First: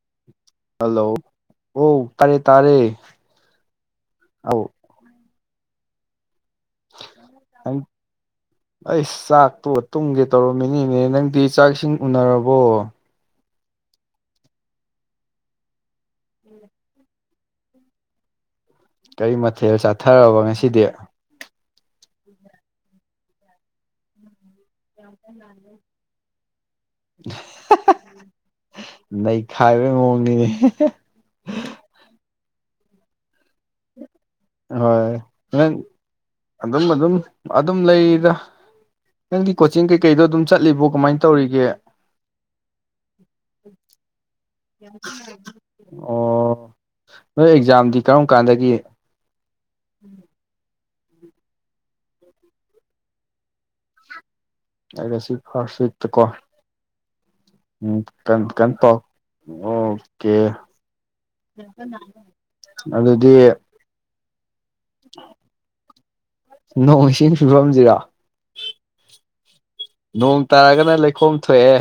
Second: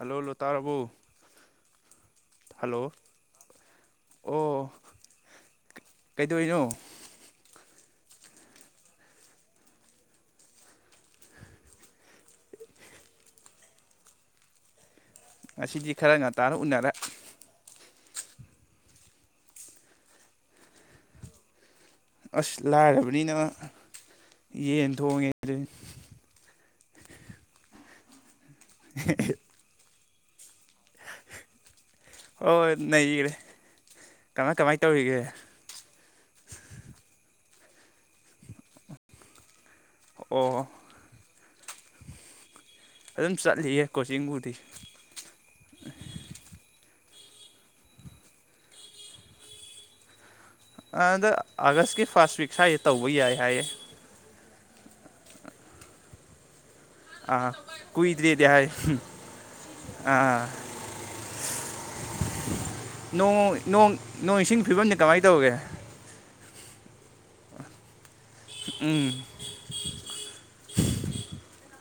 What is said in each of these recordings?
Hello hello ꯇꯥꯔꯕꯣ hello ꯑꯣ ꯇꯥꯔꯦ ꯇꯥꯔꯦ ꯍꯜꯂꯣ ꯑ ꯑꯣ ꯀꯩꯗꯧꯔꯤꯅꯣ ꯑꯩ ꯑꯩꯁ ꯆꯥꯛꯇꯣ ꯇꯨꯝꯒꯦ ꯇꯧꯔꯝꯃꯤꯅꯤꯅꯦ ꯅꯪꯗꯤ ꯆꯥꯛꯁꯤꯡ ꯎꯅꯔꯕꯣ꯫ ꯉꯁꯤꯗꯤ ꯈꯔ ꯉꯥꯟꯇꯥꯅ ꯎꯅꯔꯦ꯫ ꯀꯔꯤ ꯃꯊꯦꯜ ꯆꯥꯊꯔꯕ ꯉꯁꯤꯗꯤ꯫ ꯑꯁ ꯂꯥꯏꯔꯕꯅꯤꯅ ꯌꯦꯟ ꯊꯣꯡꯉꯦ ꯑꯗꯨꯅꯤ꯫ ꯅ ꯅꯩꯈꯥꯏꯕ ꯃꯑꯣꯡ [unintelligible] ꯑꯣ ꯅꯩꯒ꯭ꯔꯦ꯫ ꯍꯣꯏ ꯍꫭꯔꯦꯟ ꯑꯗꯨꯝ ꯑꯗꯨꯝ ꯑꯗꯨꯝ ꯂꯩꯗ ꯅꯪꯗꯤ ꯀꯣꯆꯤꯡ ꯀꯩꯀꯩꯗꯣ ꯑꯗꯨꯝ ꯑꯣ ꯆꯠꯂꯤꯕꯣ ꯀꯃꯥꯏꯅ ꯇꯧꯔꯤꯒꯦ꯫ ꯑꯗꯨꯝ ꯆꯠꯂꯤꯌꯦ ꯀꯣꯆꯤꯡꯕꯨꯗꯤ꯫ ꯑꯣ ꯅꯣꯏ ꯑꯦꯛꯖꯥꯝꯗꯤ ꯀꯔꯝ ꯀꯥꯟꯗꯒꯤ꯫ [inaudible] ꯑꯗ ꯑꯥꯒꯁꯀꯤ ꯐꯥꯔꯁ ꯋꯤꯛ ꯁ꯭ꯋꯥꯏꯁꯦ ꯇꯧꯕ ꯌꯥꯏ ꯍꯥꯏꯌꯦ꯫ ꯑꯒꯁꯀꯤ ꯐꯔꯁ ꯋꯤꯛꯇꯀꯣ꯫ ꯑꯥ ꯎꯝ ꯀꯨꯏꯗ꯭ꯔꯦꯗꯤ ꯍꯥꯏ ꯀꯟ-ꯀꯟ ꯄꯥꯎ ꯑꯣꯀꯦ꯫ ꯑꯥ [unintelligible] ꯑꯗꯨꯗꯤ ꯅꯣꯡ ꯅꯣꯡ ꯅꯣꯡ ꯏꯁꯤꯡ ꯐꯤꯕꯝꯅꯤ ꯀꯃꯥꯏ ꯇꯧꯏꯒꯦ꯫ ꯅꯣꯡ ꯏꯁꯤꯡ ꯐꯤꯕꯝꯁꯤꯔꫭ꯫ ꯎꯝ꯫ ꯅꯣꯡ ꯇꯥꯔꯒꯅ ꯂꯩꯈꯣꯝ ꯊꯣꯛꯑꯦ꯫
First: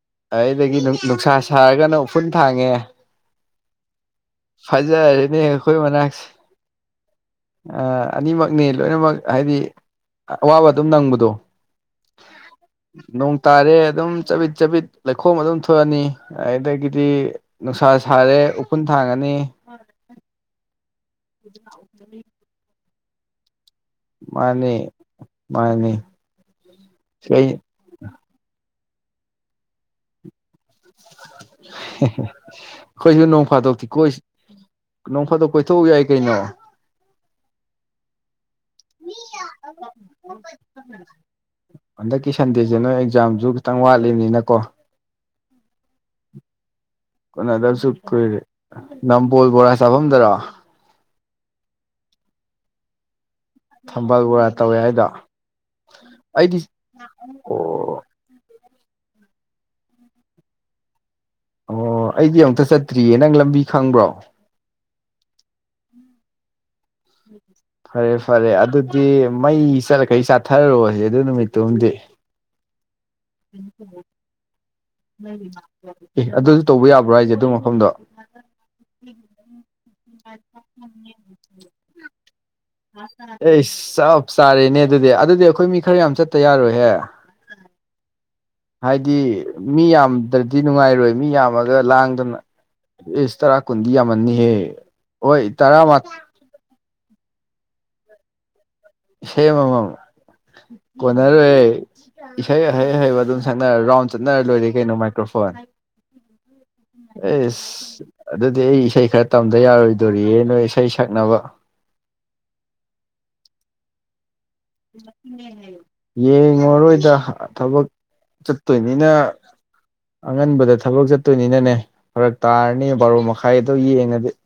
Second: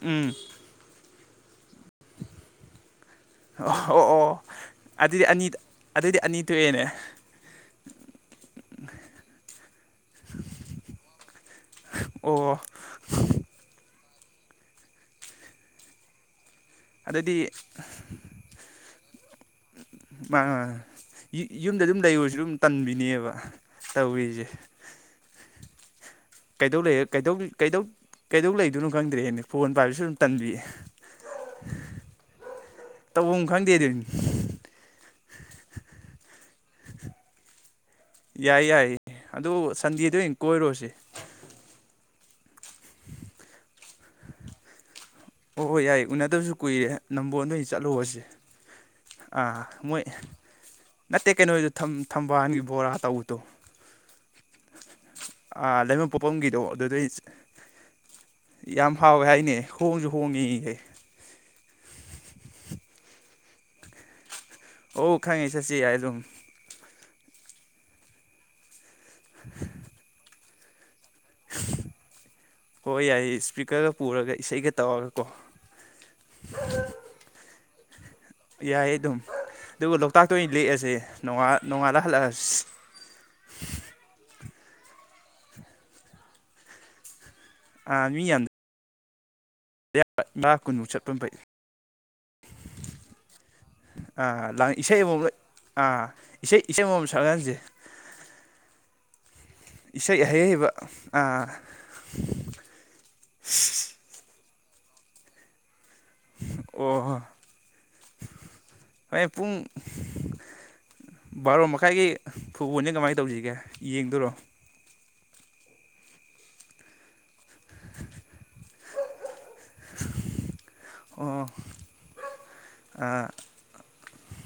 ꯎꯝ꯫ ꯑꯩꯗꯒꯤ ꯅꯨꯡꯁꯥ ꯁꯥꯔꯒꯅ ꯎꯐꯨꯜ ꯊꯥꯡꯉꯦ꯫ ꯑꫭ꯫ ꯐꯖꯔꯦꯅꯦ ꯑꯈꯣꯏ ꯑꯗꯨꯗꯤ ꯃꯅꯥꯛꯁꯤ꯫ ꯑꯅꯤ ꯊꯣꯛꯑꯦꯅꯦ ꯑ ꯑꯅꯤꯃꯛꯅꯤ ꯂꯣꯏꯅꯃꯛ ꯍꯥꯏꯗꯤ ꯑꯋꯥꯕ ꯑꯗꯨꯝ ꯅꯪꯕꯗꯣ꯫ ꯑꯣ ꯅꯣꯡ ꯇꯥꯔꯦ ꯑꯗꯨꯝ ꯆꯕꯤꯠ-ꯆꯕꯤꯠ ꯂꯩꯈꯣꯝ ꯑꯗꯨꯝ ꯊꯣꯛꯑꯅꯤ꯫ ꯑꯩꯗꯒꯤꯗꯤ ꯑꯗꯨꯗꯤ ꯅꯨꯡꯁꯥ ꯁꯥꯔꯦ ꯎꯐꯨꯟ ꯊꯥꯡꯉꯅꯤ [unintelligible] ꯌꯨ ꯌꯨꯝꯗ ꯑꯗꯨꯝ ꯂꯩꯔꯨꯔꯁꯨ ꯑꯗꯨꯝ ꯇꯟꯕꯤꯅꯦꯕ ꯇꯧꯔꯤꯁꯦ꯫ ꯃꯥꯥꯅꯦ꯫ ꯀꯩꯗꯧ ꯀꯩꯗꯧ ꯂꯩꯗꯣꯏꯅꯣ ꯈꯪꯗ꯭ꯔꯦꯅꯦ ꯐꯣꯟ ꯄꯥꯏꯕꯁꯨ ꯑꯗꯨꯝ ꯇꯥꯜꯕꯤ ꯍꯤ ꯍꯤ ꯑꯩꯈꯣꯏꯁꯨ ꯇꯧꯐꯝ ꯅꯣꯡ ꯈꯪꯗꯦ ꯐꯥꯗꯣꯛꯇꯤ ꯑꯗꯨꯅꯤ ꯀꯣꯏ ꯅꯣꯡ ꯐꯥꯗꯣꯛ ꯀꯣꯏꯊꯣꯛꯎꯨ ꯌꯥꯏ ꯀꯩꯅꯣ ꯌꯥꯏ ꯌꯥꯏ ꯑꯗꯨ ꯁꯟꯗꯦꯗꯥ ꯑꯣꯢꯅ ꯀꯣꯏꯔꯨꯔꯁꯦ ꯍꯟꯗꯛꯀꯤ ꯁꯟꯗꯦꯁꯦ ꯅꯣꯏ ꯑꯦꯛꯖꯥꯝꯁꯨ ꯈꯤꯇꯪ ꯋꯥꯠꯂꯤꯕꯅꯤꯅꯀꯣ ꯑꯣ ꯍꯣꯏ ꯌꯥꯏ ꯎꯅꯗꯕꯁꯨ ꯀꯨꯏꯔꯦ ꯅꯝꯕꯣꯟꯗꯩ ꯀꯣꯟꯅꯗꯕꯁꯨ ꯆꯠꯂꯨꯔꯁꯦ ꯑꯥ ꯃꯣꯏ ꯭ꯔ ꯅꯠꯇꯦ ꯀꯩꯅꯣꯗ ꯊꯝꯕꯥꯟꯒꯤ ꯕꯣꯔꯥ ꯇꯧꯗꯦ ꯊꯝꯕꯥꯜ ꯕꯣꯔꯥ ꯇꯧꯋꯦ ꯍꯥꯏꯗꯣ ꯑꯥ ꯂꯩꯃ ꯑꯩꯗꯤ ꯄꯣꯛꯐꯝꯒꯤꯗꯣ ꯑꯗꯨꯗꯩ ꯑꯣ ꯌꯥꯝ ꯍꯥꯎꯋꯦ ꯍꯥꯏꯅꯦ ꯍꯣꯡꯁꯨ ꯍꯣꯡꯉꯤꯅꯦ꯫ ꯑꯣ ꯑꯩꯗꯤ ꯑꯃꯨꯛꯇ ꯆꯠꯇ꯭ꯔꯤꯌꯦ ꯅꯪ ꯂꯝꯕꯤ ꯈꯪꯕ꯭ꯔꯣ꯫ ꯑꯣ ꯈꯪꯉꯦ ꯆꯠꯁꯤ ꯌꯥꯏ ꯑꯗꯨꯝ꯫ ꯐꯔꯦ-ꯐꯔꯦ ꯑꯗꯨꯗꯤ ꯃꯩ ꯆꯠꯂ ꯀꯩ ꯆꯥꯊꯔꯣꯍꯦ꯫ ꯑꯗꯨ ꯅꯨꯃꯤꯠꯇꯨ ꯃꯗꯤ꯫ ꯍꯣꯏ ꯌꯥꯏꯌꯦ ꯏꯁꯄꯤꯀꯔꯒ ꯄꯨꯔꯒ ꯏꯁꯩꯒ ꯇꯧꯔꯒꯀꯣ꯫ ꯐꯝꯗꫭ ꯌꯥꯏ ꯑꯗꯨꯝ ꯑꯗꯨꯒ ꯂꯣꯛꯇꯥꯛꯇ ꯑꯣꯏꯅ ꯂꯦꯛꯑꯁꯦ ꯅꫭꯡꯉꯥꯜꯂ ꯅꯣꯡꯉꯥꯜꯂ ꯍꯜꯂꯛꯑꯁꯤ꯫ ꯑꯩꯁ ꯆꯥꯞ ꯆꯥꯔꯦꯅꯦ ꯑꯗꯨꯗꯤ ꯑꯗꯨꯗꯤ ꯑꯩꯈꯣꯏ ꯃꯤ ꯈꯔ ꯌꯥꯝ ꯆꯠꯇ ꯌꯥꯔꯣꯏꯍꯦ꯫ ꯑ ꯃꯤ ꯌꯥꯝ ꯍꯥꯏꯗꯤ ꯃꯤ ꯌꯥꯝꯗ꯭ꯔꯗꯤ ꯇꯔꯥ ꯀꯨꯟꯃꯨꯛ ꯅꯨꯡꯉꯥꯏꯔꯣꯏ ꯆꯠꯄ ꯃꯤ ꯐꯩ ꯌꯥꯝꯃꯒ ꯂꯥꯡꯗꯅ ꯏꯁ ꯇꯔꯥ ꯀꯨꯟꯗꯤ ꯌꯥꯝꯃꯥꯟꯅꯤꯍꯦ ꯏꯁꯩ ꯑꯃꯃꯝ ꯑꯣꯏ ꯇꯔꯥ ꯑꯥ ꯃꯊꯣꯢ ꯎ ꯏꯁꯩ ꯏꯁꯩ ꯑꯃꯃꯝ [unintelligible] ꯁꯛꯍꯟꯁꯦ ꯏꯁꯩ ꯑꯃꯃꯝ ꯏꯁꯩ ꯑꯍꯩ ꯑꯍꯩꯕ ꯑꯥ ꯀꯣꯟꯅꯔꯣꯏꯌꯦ ꯏꯁꯩ ꯑꯍꯩ ꯍꯩꯍꯩꯕ ꯑꯗꯨꯝ ꯁꯛꯅꯔꯔꯣꯏ ꯔꯥꯎ ꯆꯠꯅꯔ ꯂꯣꯏꯔꯦ ꯀꯩꯅꯣ ꯃꯥꯏꯀ꯭ꯔꯣꯐꯣꯟ ꯑꯣ ꯑꯦꯁ ꯑꯗꯨꯗꯤ ꯑꯩ ꯏꯁꯩ ꯍꯣꯔꯦꯟ ꯈꯔ ꯄꯨꯡ ꯇꯝꯗ ꯌꯥꯔꯣꯏꯗꯣꯔꯤꯌꯦ ꯅꯣꯏ ꯏꯁꯩ ꯁꯥꯛꯅꯕ ꯕꯥꯔꯣ ꯃꯈꯥꯏꯒꯤ ꯐꯨꯠꯕꯣꯜꯁꯦ ꯀꯃꯥꯏꯅ ꯇꯧꯁꯤꯒꯦ ꯌꯦꯡꯗꯣꯏꯔꯣ ꯌꯦꯡꯉꯔꯣꯏꯗ ꯊꯕꯛ ꯆꯠꯇꯣꯏꯅꯤꯅ ꯑꯉꯟꯕꯗ ꯊꯕꯛ ꯑꯣ ꯆꯠꯇꯣꯏꯅꯤꯅꯅꯦ ꯐꯔꯛ ꯇꯥꯔꯅꯤ ꯕꯥꯔꯣ ꯑꯥ ꯃꯈꯥꯏ ꯑꯗꯨ ꯌꯦꯡꯉꯗꯤ [unintelligible]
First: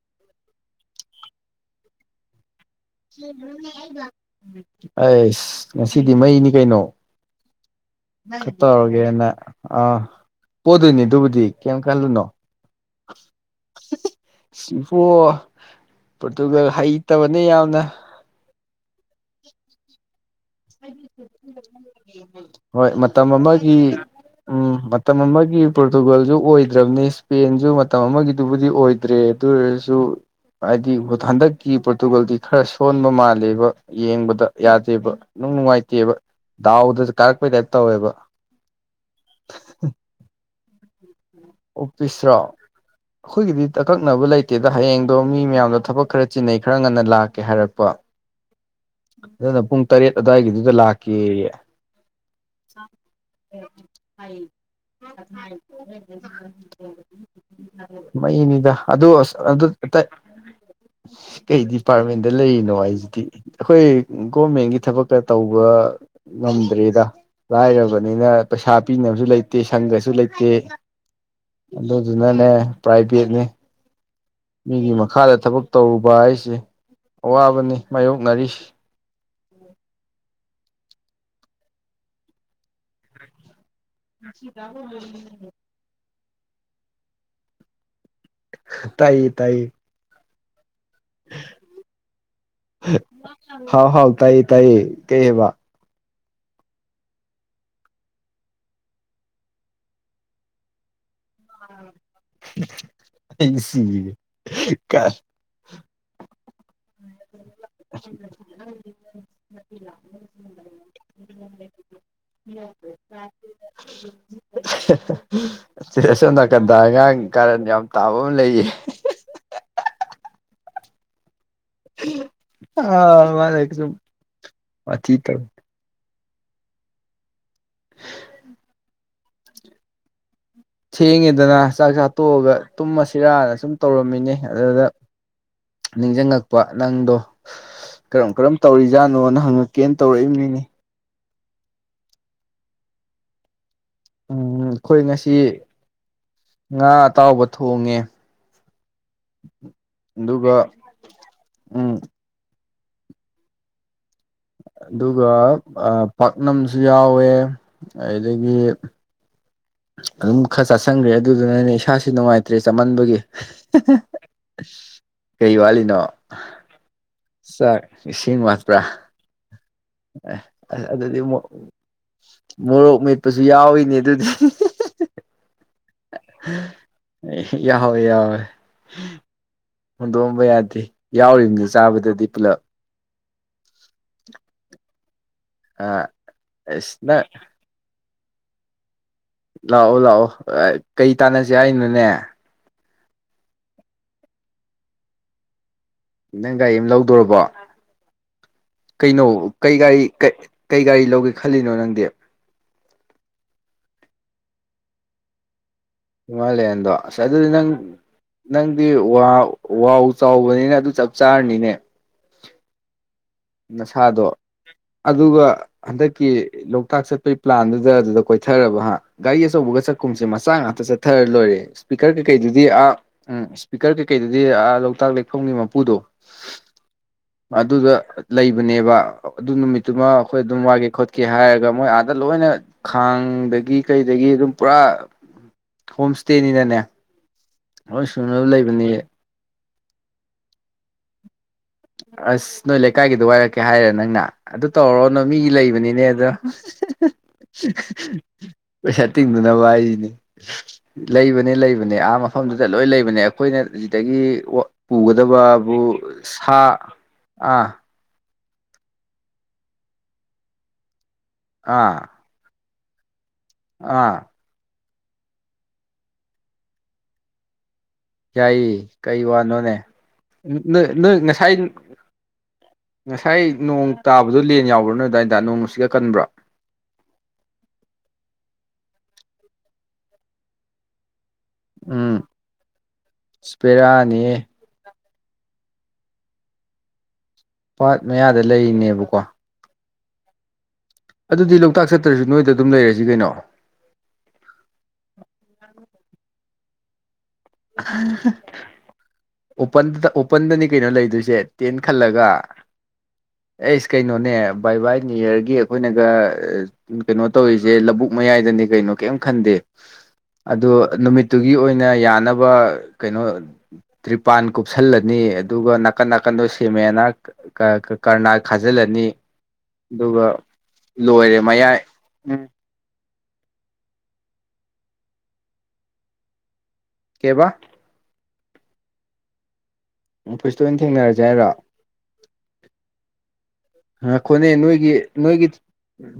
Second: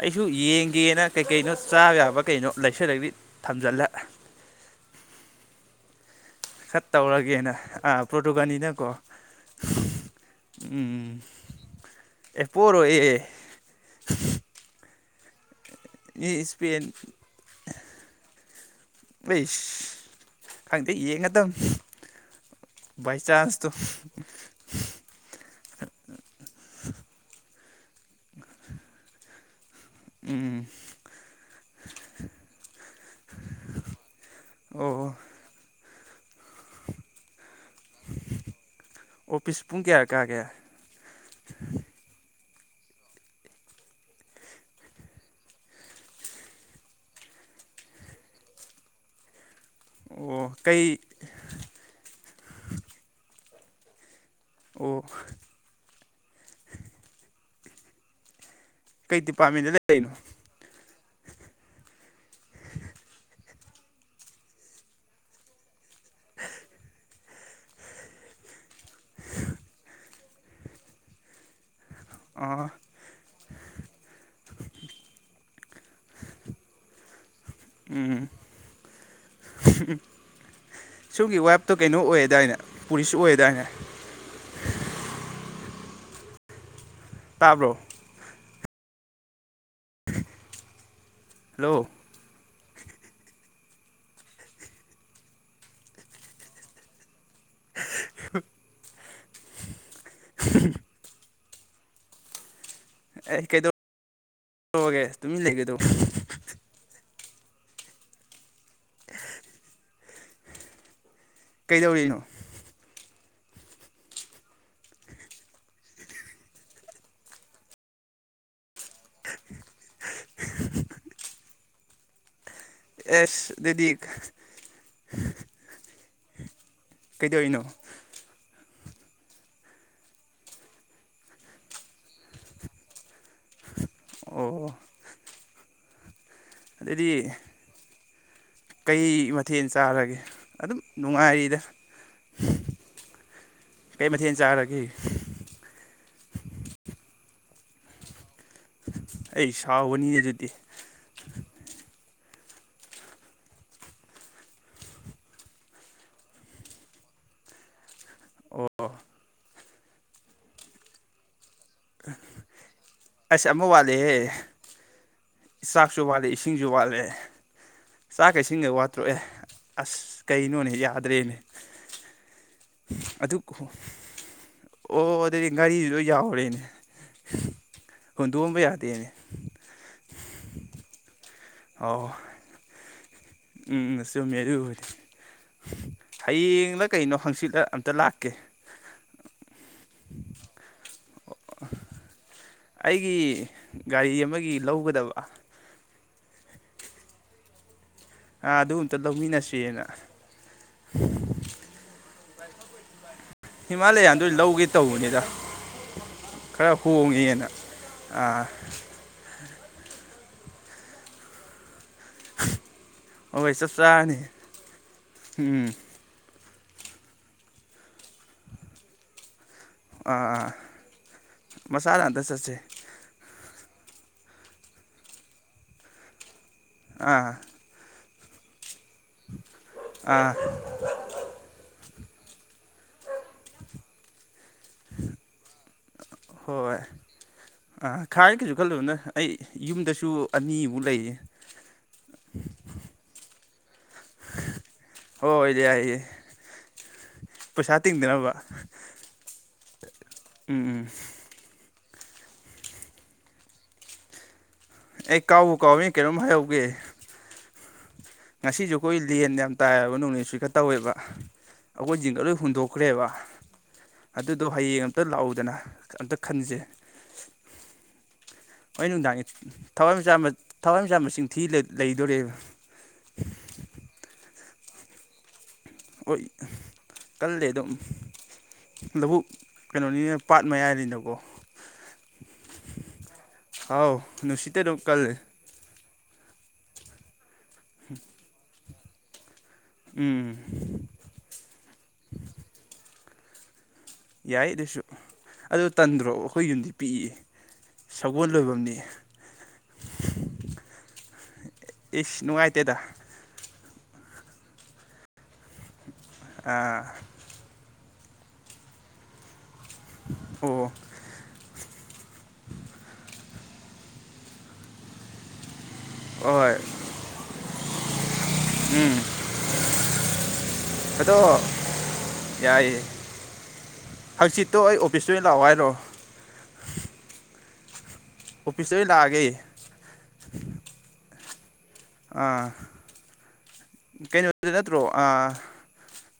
ꯑꯩꯁꯨ ꯌꯦꯡꯒꯦꯅ ꯀꯩ ꯀꯩꯅꯣ ꯆꯥꯕ ꯌꯥꯕ ꯀꯩꯅꯣ ꯂꯩꯁꯤꯜꯂꯒꯗꯤ ꯊꯝꯖꯤꯜꯂꯦ ꯑꯁ ꯉꯁꯤ ꯗꯤ ꯃꯩꯅꯤ ꯀꯩꯅꯣ ꯈꯔ ꯇꯧꯔꯒꯦꯅ ꯑꯥ ꯄꯣꯔꯇꯨꯒꯥꯜꯅꯤꯅꯀꯣ ꯈꯔꯥꯇꯧꯔꯒꯦꯅ ꯑꯥ ꯕꯣꯗꯣꯏꯅꯤ ꯗꯨꯕꯨꯗꯤ ꯀꯤꯝ ꯈꯥꯜꯂꯨꯅꯣ ꯑꯣꯏꯌꯦ ꯑꯣ ꯄꯣꯔꯇꯨꯒꯜ ꯍꯩꯇꯕꯅꯦ ꯌꯥꯝꯅ ꯑꯁ ꯍꯣꯏ ꯕꯥꯏ ꯃꯇꯝ ꯆꯥꯟꯁꯇꯣ ꯑꯃꯒꯤ ꯎꯝ ꯃꯇꯝ ꯑꯃꯥꯒꯤ ꯄꯣꯔꯇꯨꯒꯜꯁꯨ ꯑꯣꯏꯗ꯭ꯔꯕꯅꯤ ꯏꯁꯄꯦꯟꯁꯨ ꯃꯇꯝ ꯑꯃꯒꯤꯗꯨꯕꯨꯗꯤ ꯑꯣꯏꯗ꯭ꯔꯦ ꯑꯗꯨ ꯑꯣꯏꯔꯁꯨ ꯎꯝ ꯍꯥꯏꯗꯤ ꯍꯟꯗꯛꯀꯤ ꯄꯣꯔꯇꯨꯒꯜꯗꯤ ꯈꯔ ꯁꯣꯟꯕ ꯃꯥꯜꯂꯦꯕ ꯌꯦꯡꯕꯗ ꯑꯣ ꯌꯥꯗꯦꯕ ꯅꯨꯡ ꯅꯨꯡꯉꯥꯏꯇꯦꯕ ꯗꯥꯎꯗ ꯀꯥꯔꯛꯄꯩ ꯇꯧꯋꯦꯕ ꯑꯣꯐꯤꯁ ꯄꯨꯡ ꯀꯌꯥꯗ ꯀꯥꯒꯦ ꯑꯣꯐꯤꯁꯔꯣ ꯑꯩꯈꯣꯏꯒꯤꯗꯤ ꯑꯀꯛꯅꯕ ꯂꯩꯇꯦꯗ ꯍꯌꯦꯡꯗꯣ ꯃꯤ ꯃꯌꯥꯝꯗꯣ ꯊꯕꯛ ꯈꯔ ꯆꯤꯟꯅꯩ ꯈꯔ ꯉꯟꯅ ꯂꯥꯛꯀꯦ ꯍꯥꯏꯔꯛꯄ [inaudible] ꯑꯗꯨꯅ ꯄꯨꯡ ꯇꯔꯦꯠ ꯑꯣ ꯑꯗꯨꯋꯥꯏꯒꯤꯗꯨꯗ ꯀꯩ ꯂꯥꯛꯀꯦꯌꯦ ꯑꯣ ꯃꯩꯅꯤꯗ ꯑꯗꯨ ꯀꯩ ꯑꯁ ꯑꯗꯨ ꯗꯤꯄꯥꯔꯠꯃꯦꯟꯗ ꯑꯇ ꯂꯩꯔꯤꯅꯣ ꯀꯩ ꯗꯤꯄꯥꯔꯠꯃꯦꯟꯗ ꯂꯩꯔꯤꯅꯣ ꯍꯥꯏꯁꯤꯗꯤ ꯑꯩꯈꯣꯏ ꯒꯣꯔꯃꯦꯟꯒꯤ ꯊꯕꯛꯀ ꯇꯧꯕ ꯉꯝꯗ꯭ꯔꯦꯗ ꯂꯥꯏꯔꯕꯅꯤꯅ ꯄꯩꯁꯥ ꯄꯤꯅꯕꯁꯨ ꯂꯩꯇꯦ ꯁꯪꯒꯁꯨ ꯂꯩꯇꯦ ꯑꯗꯨꯗꯨꯅꯅꯦ ꯑꯥ ꯄ꯭ꯔꯥꯏꯚꯦꯠꯅꯦ ꯃꯤꯒꯤ ꯃꯈꯥꯗ ꯊꯕꯛ ꯇꯧꯔꯨꯕ ꯍꯥꯏꯁꯦ ꯑꯋꯥꯕꯅꯤ ꯎꯝ ꯃꯥꯌꯣꯛꯅꯔꯤꯁꯤ ꯁꯣꯝꯒꯤ ꯋꯥꯏꯞꯇꯣ ꯀꯩꯅꯣ ꯑꯣꯏ ꯑꯗꯥꯏꯅꯦ ꯄꯨꯔꯤꯁ ꯑꯣꯏ ꯑꯗꯥꯏꯅꯦ [inaudible] ꯇꯥꯕ꯭ꯔꯣ ꯇꯥꯏꯌꯦ ꯇꯥꯏꯌꯦ ꯍꯂꯣ ꯍꯥꯎ ꯍꯥꯎ ꯇꯥꯏꯌꯦ ꯇꯥꯏꯌꯦ ꯀꯩ ꯍꯥꯏꯕ [inaudible] [inaudible] ꯑꯦ ꯑꯩ ꯁꯤꯔꯦ ꯀꯩꯗꯧꯔꯒꯦ ꯇꯨꯃꯤꯟ ꯂꯩꯒꯗꯧ [unintelligible] [inaudible] ꯀꯩꯗꯧꯔꯤꯅꯣ [inaudible] ꯑꯁꯣꯝ ꯅꯥꯀꯟꯗ ꯑꯉꯥꯡ ꯀꯥꯔꯟ ꯌꯥꯝ ꯇꯥꯕ ꯑꯃ ꯂꯩꯌꯦ [inaudible] ꯑꯥ ꯑꯦꯁ ꯃꯥꯅꯁꯨ ꯑꯗꯨꯝ ꯑꯗꯨꯗꯤ ꯋꯥꯊꯤ ꯇꯧ ꯀꯩꯗꯣꯢꯅꯣ ꯊꯦꯡꯉꯦꯗꯅ ꯆꯥꯛ ꯆꯥ ꯇꯣꯛꯑꯒ ꯇꯨꯝꯃꯁꯤꯔꯥꯅ ꯁꯨꯝ ꯇꯧꯔꯝꯃꯤꯅꯦ ꯑꯣ ꯑꯗꯨꯗ ꯅꯤꯡꯖꯤꯡꯉꯛꯄ ꯅꯪꯗꯣ ꯑꯗꯨꯗꯤ ꯀꯔꯝ ꯀꯔꯝ ꯀꯩ ꯇꯧꯔꯤꯖꯥꯠꯅꯣꯅ ꯃꯊꯦꯜ ꯍꯪꯉꯛꯀꯦꯅ ꯆꯥꯔꯒꯦ ꯇꯧꯔꯛ ꯏꯕꯅꯤꯅꯦ ꯑꯗꯨꯝ ꯅꯨꯡꯉꯥꯏꯔꯤꯗ ꯀꯩ ꯃꯊꯦꯜ ꯎꯝ ꯆꯥꯔꯒꯦ ꯑꯩꯈꯣꯏ ꯉꯁꯤ ꯉꯥ ꯑꯇꯥꯎꯕ ꯊꯣꯡꯉꯦ ꯑꯩꯏ ꯁꯥꯎꯒꯅꯤ ꯑꯗꯨꯗꯤ ꯑꯗꯨꯒ ꯎꯝ ꯑꯗꯨꯒ ꯄꯥꯛꯅꯝꯁꯨ ꯌꯥꯎꯋꯦ ꯑꯗꯨꯗꯒꯤ ꯑꯣ ꯑꯗꯨꯝ ꯈꯔ ꯆꯥꯁꯟꯈ꯭ꯔꯦ ꯑꯗꯨꯗꯨꯅꯅꯦ ꯏꯁꯥꯁꯤ ꯅꯨꯡꯉꯥꯏꯇ꯭ꯔꯦ ꯆꯃꯟꯕꯒꯤ ꯑꯁ ꯑꯃ ꯍꯥ ꯍꯥ ꯋꯥꯠꯂꯦꯍꯦ ꯀꯩ ꯋꯥꯠꯂꯤꯅꯣ ꯆꯥꯛꯁꯨ ꯋꯥꯠꯂꯦ ꯏꯁꯤꯡꯁꯨ ꯋꯥꯠꯂꯦ ꯆꯥꯛ ꯆꯥꯛꯀ ꯏꯁꯤꯡ ꯏꯁꯤꯡꯒ ꯋꯥꯠꯄ꯭ꯔꯥ ꯋꯥꯠꯇ꯭ꯔꯣ ꯑꯦ ꯑꯁ ꯀꯩꯅꯣꯅꯦ ꯑꯗꯨꯗꯤ ꯌꯥꯗ꯭ꯔꯦꯅꯦ ꯃꯨꯛ ꯃꯣꯔꯣꯛ ꯑꯗꯨ ꯃꯦꯠꯄꯁꯨ ꯌꯥꯎꯏꯤꯅꯦ ꯑꯗꯨꯗꯤ ꯑꯣ ꯑꯗꯨꯗꯤ ꯉꯥꯔꯤꯁꯨ ꯂꫭꯏ ꯌꯥꯎꯔꯦꯅꯦ ꯌꯥꯍꯧꯋꯦ ꯌꯥꯎꯋꯦ ꯍꯨꯟꯗꯣꯛꯑꯝꯕ ꯌꯥꯗꯦꯅꯦ ꯍꯨꯟꯗꯣꯛꯑꯝꯕ ꯌꯥꯗꯦ ꯌꯥꯎꯔꯤꯕꯅꯤ ꯑꯣ ꯆꯥꯕꯗꯨꯗꯤ ꯄꯨꯂꯞ ꯎꯝ ꯆꯨꯝꯃꯦ ꯑꯗꯨꯕꯨꯗꯤ ꯑ ꯍꯌꯦꯡꯂꯥ ꯑꯁ ꯀꯩꯅꯣ ꯅꯪ ꯍꯪꯆꯤꯠꯂ ꯑꯝꯇ ꯂꯥꯛ ꯀꯦ ꯂꯥꯛꯑꯣ ꯂꯥꯛꯑꯣ ꯑ ꯀꯩ ꯇꯥꯟꯅꯁꯦ ꯍꯥꯏꯅꯣꯅꯦ ꯑꯩꯒꯤ ꯒꯥꯔꯤ ꯑꯃꯒꯤ ꯂꯧꯒꯗꯕ ꯅꯪ ꯒꯥꯔꯤ ꯑꯃ ꯂꯧꯗꫭꯔꯕꯣ ꯑꯥ ꯑꯗꯨ ꯑꯝꯇ ꯀꯩꯅꯣ ꯀꯩ ꯂꯧꯃꯤꯟꯅꯁꯦꯅ ꯒꯥꯔꯤ ꯀꯩ ꯒꯥꯔꯤ ꯂꯧꯒꯦ ꯈꯜꯂꯤꯅꯣ ꯅꯪꯗꯤ ꯍꯤꯃꯥꯂꯌꯥꯟꯗꫭ ꯑꯣꯏ ꯂꯧꯒꯦ ꯇꯧꯕꯅꯤꯗ ꯈꯔ ꯍꯤꯃꯥꯂꯦꯌꯥꯟꯗꯣ ꯑꯁ ꯍꯣꯡꯉꯦꯅ ꯑꯗꯨꯗꯤ ꯅꯪ ꯑꯥ ꯅꯪꯗꯤ ꯋꯥ ꯋꯥꯎ ꯆꯥꯎꯕꯅꯤꯅ ꯑꯗꯨ ꯆꯞ ꯆꯥꯔꯅꯤꯅꯦ [inaudible] ꯆꯥꯔꯅꯤ ꯅꯁꯥꯗꯣ ꯑꯗꯨꯒ ꯎꯝ ꯍꯟꯗꯛꯀꯤ ꯂꯣꯛꯇꯥꯛ ꯆꯠꯄꯒꯤ ꯄ꯭ꯂꯥꯟꯗꯨꯗ ꯑꯗꯨꯗ ꯀꯣꯏꯊꯔꯕ ꯍꯥ ꯒꯥꯔꯤ ꯑꯆꯧꯕꯒ ꯆꯥꯛꯀꯨꯝꯁꯦ ꯑꯥ ꯑꯥ ꯃꯆꯥ ꯉꯥꯛꯇ ꯆꯠꯊꯔ ꯂꯣꯏꯔꯦ ꯃꯆꯥꯗ ꯏꯁꯄꯤꯀꯔ ꯑꯝꯇ ꯆꯠꯁꯦ ꯀꯩꯀꯩꯗꯨꯗꯤ ꯑ ꯎ ꯏꯁꯄꯤꯀꯔ ꯀꯩꯀꯩꯗꯨꯗꯤꯥ ꯂꯣꯛꯇꯥꯛ ꯂꯦꯛꯐꯝꯒꯤ ꯃꯄꯨꯗꯣ ꯑꯥ ꯑꯗꯨꯗ ꯂꯩꯕꯅꯦꯕ ꯑꯗꯨ ꯅꯨꯃꯤꯠꯇꯨꯃꯥ ꯑꯥ ꯑꯩꯈꯣꯏ ꯑꯗꯨꯝ ꯋꯥꯒꯦ ꯈꯣꯠꯀꯦ ꯍꯥꯏꯔꯒ ꯃꯣꯏ ꯑꯥꯗ ꯂꯣꯏꯅ ꯈꯥꯡꯗꯒꯤ ꯀꯩꯗꯒꯤ ꯑꯗꯨꯝ ꯄꯨꯔꯥ ꯍꯣꯝ ꯏ꯭ꯁꯇꯦꯅꯤꯅꯅꯦ ꯑ ꯈꯥꯏꯔ ꯀꯩꯁꯨ ꯈꯜꯂꯨꯅꯨꯗ ꯑꯩ ꯌꯨꯝꯗꯁꯨ ꯑꯅꯤꯃꯨꯛ ꯂꯩꯌꯦ ꯑꯁ ꯅꯣꯏ ꯂꯩꯀꯥꯏꯒꯤꯗꯣ ꯋꯥꯏꯔꯛꯀꯦ ꯍꯥꯏꯔꯅꯤ ꯅꯪꯅ ꯑꯗꯨ ꯇꯧꯔꯣꯅꯣ ꯃꯤꯒꯤ ꯍꯣꯏ ꯌꯥꯏꯌꯦ ꯂꯩꯕꯅꯤꯅꯦ ꯑꯗꯣ ꯄꯩꯁꯥ ꯇꯤꯡꯗꯅꯕ ꯄꯩꯁꯥ ꯇꯤꯡꯗꯅꯕ ꯍꯥꯏꯁꯤꯅꯤ ꯎꯝ ꯎꯝ ꯂꯩꯕꯅꯦ ꯂꯩꯕ ꯅꯦ ꯑꯥ ꯃꯐꯝꯗꯨꯗ ꯂꯣꯏ ꯂꯩꯕꯅꯦ ꯑꯩꯈꯣꯏꯅ ꯁꯤꯗꯒꯤ ꯑꯩ ꯀꯥꯎꯕꯨ ꯄꯨꯒꯗꯕꯕꯨ ꯀꯥꯎꯃꯤ ꯀꯩꯅꯣꯝ ꯑ ꯍꯥꯏꯍꯧꯒꯦ ꯑꯥ ꯉꯁꯤꯁꯨ ꯑꯩꯈꯣꯏ ꯂꯦꯟ ꯌꯥꯝ ꯇꯥꯏꯌꯦꯕ ꯅꯣꯡꯂꯩ ꯅꯨꯡꯁꯤꯠꯀꯥ ꯇꯧꯋꯦꯕ ꯑꯩꯈꯣꯏ ꯑꯥ ꯖꯤꯡꯒꯒꯥ ꯂꯣꯏ ꯍꯨꯟꯗꯣꯛ ꯊꯣꯛꯈ꯭ꯔꯦꯕ ꯑꯥ ꯑꯗꯨꯗꯣ ꯍꯌꯦꯡ [unintelligible] ꯑꯝꯇ ꯂꯥꯛꯑꯣꯗꯅ ꯑꯝꯇ ꯈꯟꯖꯦ ꯌꯥꯏꯌꯦ ꯍꯨꯔꯦ ꯅꯨꯡꯗꯥꯡꯗꯤ ꯀꯩ ꯋꯥꯅꯣꯅꯦ ꯊꯋꯥꯏ ꯃꯤꯆꯥ ꯃꯠ ꯊꯋꯥꯏ ꯅꯣꯏ ꯃꯤꯆꯥ ꯅꯣꯏ ꯃꯁꯤꯡ ꯊꯤ ꯉꯁꯥꯏ ꯂꯩꯗꯣꯔꯦꯕ ꯉꯁꯥꯏ ꯅꯣꯡ ꯇꯥꯕꯗꯣ ꯂꯦꯟ ꯌꯥꯎꯕ꯭ꯔ ꯅꯣꯏ ꯑꯗꯥꯏꯗ ꯅꯣꯡ ꯅꯨꯡꯁꯤꯠꯀ ꯀꯟꯕ꯭ꯔꯣ ꯑꯣꯏ ꯀꯜꯂꯦ ꯑꯗꯨꯝ ꯂꯧꯕꯨꯛ ꯀꯩꯅꯣꯅꯤꯅꯦ ꯄꯥꯠ ꯃꯌꯥꯏꯅꯤꯅꯕꯀꯣ ꯎꯝ ꯍꯥꯎ ꯄꯦꯔꯥꯅꯤꯍꯦ ꯅꯨꯡꯁꯤꯠꯇ ꯑꯗꯨꯝ ꯀꯜꯂꯦ ꯄꯥꯠ ꯃꯌꯥꯗ ꯂꯩꯔꯤꯅꯦꯕꯀꯣ ꯎꯝ ꯑꯗꯨꯗꯤ ꯂꯣꯛꯇꯥꯛ ꯆꯠꯇ꯭ꯔꯁꯨ ꯅꯣꯏꯗ ꯑꯗꯨꯝ ꯂꯩꯔꯁꯤ ꯀꯩꯅꯣ ꯌꯥꯏ ꯑꯗꯨꯁꯨ ꯑꯗꯨ ꯇꯟꯗ꯭ꯔꯣ ꯑꯩꯈꯣꯏ ꯌꯨꯝꯗꯤ ꯄꯤꯛꯏ ꯁꯒꯣꯜ ꯂꯣꯏꯚꯝꯅꯤ ꯑꯣꯄꯟꯗ ꯑꯣꯄꯟꯗꯅꯤ ꯀꯩꯅꯣ ꯂꯩꯗꯣꯏꯁꯦ ꯇꯦꯟ ꯈꯜꯂꯒ ꯏꯁ ꯅꯨꯡꯉꯥꯏꯇꯦꯗ ꯑꯦꯁ ꯀꯩꯅꯣꯅꯦ ꯕꯥꯏ ꯕꯥꯏ ꯅꯤꯌꯨꯏ ꯌ꯭ꯔꯒꯤ ꯑꯩꯈꯣꯏꯅꯒ ꯑꯥ ꯀꯩꯅꯣ ꯇꯧꯔꯤꯁꯦ ꯂꯧꯕꯨꯛ ꯃꯌꯥꯏꯗꯅꯤ ꯀꯩꯅꯣ ꯀꯩꯝ ꯈꯟꯗꯦ ꯑꯗꯣ ꯑꯣ ꯅꯨꯃꯤꯠꯇꯨꯒꯤ ꯑꯣꯏꯅ ꯌꯥꯅꯕ ꯀꯩꯅꯣ ꯇ꯭ꯔꯤꯄꯥꯟ ꯀꯨꯞꯁꯜꯂꯅꯤ ꯑꯗꯨꯒ ꯅꯥꯀꯟ ꯅꯥꯀꯟꯗꯣ ꯍꯣꯏ ꯁꯦꯝꯃꯦꯅ ꯀꯔꯅꯥꯜ ꯎꯝ ꯈꯥꯖꯤꯜꯂꯅꯤ ꯑꯗꯨꯒ ꯂꯣꯏꯔꯦ ꯑꯗꯣ ꯃꯌꯥꯏ ꯎꯝ ꯌꯥꯏꯌꯦ ꯍꯪꯆꯤꯠꯇꯣ ꯑꯩ ꯑꯣꯐꯤꯁꯇꯩ ꯑꯣꯏꯅ ꯂꯥꯛꯑꯣ ꯍꯥꯏꯔꯣ ꯀꯩꯕ ꯑꯣꯐꯤꯁꯇꯩ ꯑꯣꯏ ꯂꯥꯛꯑꯒꯦ ꯖꯦꯔꯥ [unintelligible] ꯑꯥ ꯉꯥꯏꯈꯣꯅꯦ ꯀꯩꯅꯣꯗ ꯅꯠꯇ꯭ꯔꯣ ꯅꯣꯏꯒꯤ ꯑꯥ ꯅꯣꯏꯒꯤ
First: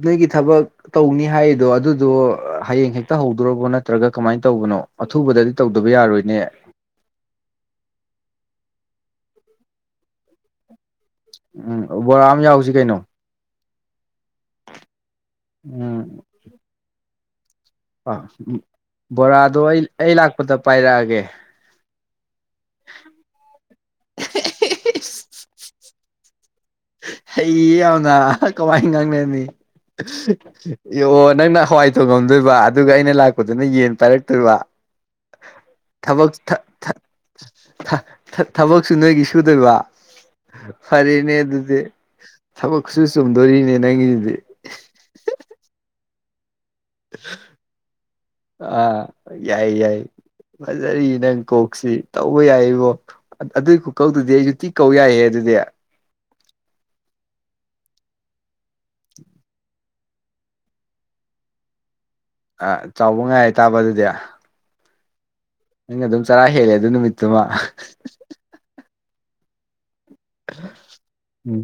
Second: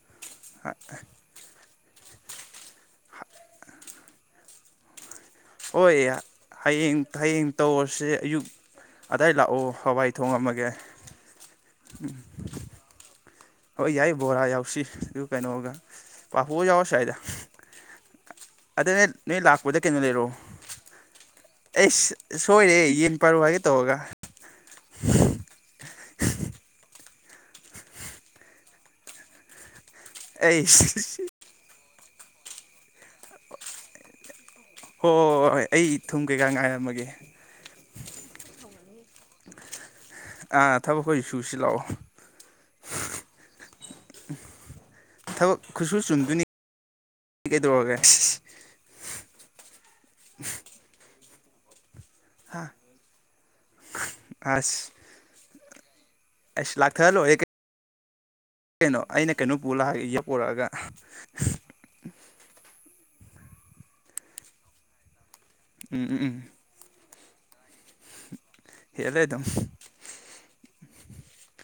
ꯅꯣꯏꯒꯤ ꯊꯕꯛ ꯇꯧꯅꯤ ꯍꯥꯏꯗꯣ ꯑꯗꯨꯗꯣ ꯍꯌꯦꯡ ꯍꯦꯛꯇ ꯍꯧꯗꯣꯔꯕꯣ ꯅꯠꯇ꯭ꯔꯒ ꯀꯃꯥꯏꯅ ꯇꯧꯕꯅꯣ ꯑꯊꯨꯕꯗꯗꯤ ꯇꯧꯗꯕ ꯍꯣꯏ ꯌꯥꯔꯣꯏꯅꯦ ꯍꯌꯦꯡ ꯍꯌꯦꯡ ꯇꯧꯔꯁꯦ ꯑꯌꯨꯛ ꯑꯗꯥꯏ ꯂꯥꯛꯑꯣ ꯍꯋꯥꯏ ꯊꯣꯡ ꯉꯝꯃꯒꯦ ꯎꯝ ꯕꯣꯔꯥ ꯑꯃ ꯌꯥꯎꯁꯤ ꯀꯩꯅꯣ ꯍꯣꯏ ꯌꯥꯏ ꯕꯣꯔꯥ ꯌꯥꯎꯁꯤ ꯑꯗꯨ ꯀꯩꯅꯣꯒ ꯄꯥꯐꯣꯔ ꯌꯥꯎꯔꯁꯨ ꯌꯥꯏꯗ ꯑ ꯑꯗ ꯅꯣꯏ ꯅꯣꯏ ꯕꯣꯔꯥꯗꯣ ꯂꯥꯛꯄꯗ ꯑꯩ ꯀꯩꯅꯣ ꯑꯩ ꯂꯩꯔꯛꯑꯣ ꯂꯥꯛꯄꯗ ꯄꯥꯏꯔꯛꯑꯒꯦ ꯑꯩꯁ ꯁꯣꯏꯔꯦꯍꯦ ꯌꯦꯟ ꯄꯥꯏꯔꯛꯑꯣ ꯍꯥꯏꯒꯦ ꯇꯧꯔꯒ ꯍꯩꯌꯦ ꯌꯥꯝꯅ ꯀꯃꯥꯏ ꯉꯥꯡꯅꯅꯤ ꯑꯩꯁ ꯑꯣ ꯅꯪꯅ ꯍꯋꯥꯏ ꯇꯣꯡꯉꯝꯗꯣꯏꯕ ꯑꯗꯨꯒ ꯑꯩꯅ ꯂꯥꯛꯄꯗꯨꯅ ꯌꯦꯟ ꯄꯥꯏꯔꯛꯇꯣꯏꯕ ꯍꯣꯏ ꯍꯣꯏ ꯍꯣꯏ ꯑꯩ ꯊꯨꯝ ꯊꯕꯛ ꯀꯩꯀꯥ ꯉꯥꯏꯔꯝꯃꯒꯦ ꯊꯕꯛ [unintelligible] ꯑꯗꯨꯁꯨ ꯅꯣꯏꯒꯤ ꯁꯨꯗꯣꯏꯕ ꯑꯥ ꯊꯕꯛ ꯑꯩꯈꯣꯏ ꯐꯔꯦꯅꯦ ꯁꯨꯁꯤ ꯂꯥꯛꯑꯣ ꯊꯕꯛꯁꯨ ꯆꯨꯝꯗꯣꯔꯤꯅꯦ ꯅꯪꯒꯤꯁꯤꯗꯤ ꯊꯕꯛ ꯈꯨꯠꯁꯨ ꯆꯨꯝꯗꯨꯣꯏꯅꯤ ꯑꯥ ꯌꯥꯏ ꯌꯥꯏ ꯐꯖꯔꯤ ꯅꯪ ꯀꯣꯛꯁꯤ ꯇꯧꯕ ꯌꯥꯏ ꯏꯕꯣ ꯑꯗꯨꯏ ꯈꯨꯀꯧꯗꯨꯗꯤ ꯑꯩꯁꯨ ꯊꯤ ꯑꯁ ꯀꯧ ꯌꯥꯏꯍꯦ ꯑꯗꯨꯗꯤ ꯑꯁ ꯂꯥꯛꯊꯔꯥ ꯂꯣꯏꯔꯦ ꯀꯩꯅꯣ ꯑꯩꯅ ꯀꯩꯅꯣꯝ ꯄꯨꯔ ꯂꯛꯑꯒ ꯌꯦ ꯄꯨꯣꯔꯛꯑ [unintelligible] ꯒ ꯑꯥ ꯆꯥꯎꯕ ꯉꯥꯏ ꯇꯥꯕ ꯑꯗꯨꯗꯤ ꯅꯪ ꯎꯝ ꯎꯝ ꯑꯗꯨꯝ ꯎꯝ ꯆꯔꯥ ꯍꯦꯜꯂꯦ ꯑꯗꯨ ꯅꯨꯃꯤꯠꯇꯨꯃ ꯍꯗꯥꯏꯗꯝ ꯎꯝ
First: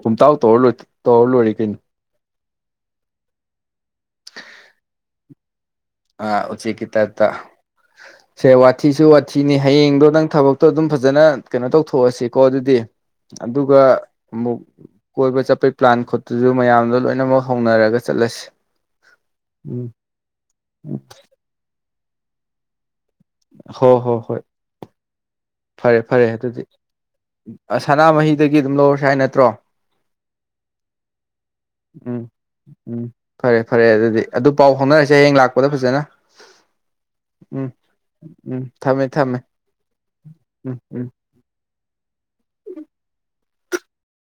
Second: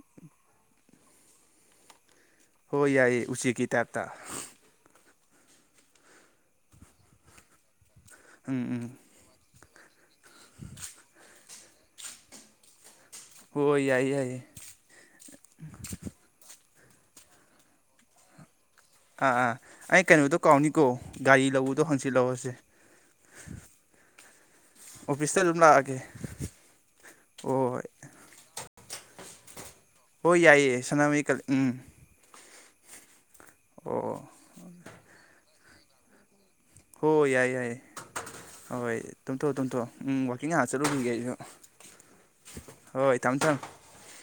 ꯄꯨꯝꯇꯥꯎ ꯇꯧꯔ ꯇꯧꯔ ꯂꯣꯏꯔꯦ ꯀꯩꯅꯣ ꯍꯣꯏ ꯌꯥꯏꯌꯦ ꯎꯆꯦꯛꯀꯤ ꯇꯥꯏꯞꯇ ꯑꯥ ꯎꯆꯦꯛꯀꯤ ꯇꯥꯏꯞꯇ ꯁꯦ ꯎꯝ ꯎꯝ ꯋꯥꯊꯤꯁꯨ ꯋꯥꯊꯤꯅꯤ ꯍꯌꯦꯡꯗꯣ ꯅꯪ ꯊꯕꯛꯇꯣ ꯑꯗꯨꯝ ꯐꯖꯅ ꯀꯩꯅꯣ ꯇꯧꯊꯣꯛꯑꯁꯤꯀꯣ ꯑꯗꯨꯗꯤ ꯑꯗꯨꯒ ꯍꯣꯏ ꯌꯥꯏꯌꯦ ꯌꯥꯏꯌꯦ ꯑꯃꯨꯛ ꯀꯣꯏꯕ ꯆꯠꯄꯩ ꯄ꯭ꯂꯥꯟ ꯈꯣꯠꯇꯁꯨ ꯃꯌꯥꯝ ꯑꯗꯣ ꯂꯣꯏꯅꯃꯛ ꯍꯧꯅꯔꯒ ꯆꯠꯂꯁꯤ ꯑꯥ ꯑꯥ ꯎꯝ ꯑꯩ ꯀꯩꯅꯣꯗꯣ ꯀꯥꯎꯅꯤꯀꯣ ꯒꯥꯔꯤ ꯂꯧꯕꯗꯣ ꯍꯪꯆꯤꯜꯍꯧꯔꯁꯦ ꯍꯣ ꯍꯣ ꯍꯣꯏ ꯑꯣꯐꯤꯁꯇ ꯑꯗꯨꯝ ꯂꯥꯛꯑꯒꯦ ꯐꯔꯦ ꯐꯔꯦ ꯑꯗꯨꯗꯤ ꯍꯣꯏ ꯁꯅꯥꯃꯍꯤꯗꯒꯤ ꯑꯗꯨꯝ ꯂꯧꯔꯁꯤ ꯍꯥꯏ ꯅꯠꯇ꯭ꯔꯣ ꯍꯣꯏ ꯌꯥꯏꯌꯦ ꯁꯅꯥꯃꯍꯤ ꯀ ꯎꯝ ꯎꯝ ꯎꯝ ꯐꯔꯦ ꯐꯔꯦ ꯑꯗꯨꯗꯤ ꯑꯣ ꯑꯗꯨ ꯄꯥꯎ ꯐꯥꯎꯅꯔꯁꯦ ꯍꯌꯦꯡ ꯂꯥꯛꯄꯗ ꯐꯖꯅ ꯍꯣ ꯌꯥꯏꯌꯦ ꯎꯝ ꯌꯥꯏꯌꯦ ꯎꯝ ꯍꯣꯏ ꯊꯝꯃꯦ ꯊꯝꯃꯦ ꯇꯨꯝꯊꯣꯛꯑꯣ ꯇꯨꯝꯊꯣꯛꯑꯣ ꯎꯝ ꯋꯥꯀꯤꯡ ꯉꯥꯍꯥꯛ ꯎꯝ ꯎꯝ ꯆꯠꯂꯨꯒꯤꯒꯦ ꯑꯩꯁꯨ ꯍꯣꯏ ꯊꯝꯃꯦ ꯊꯝꯃꯦ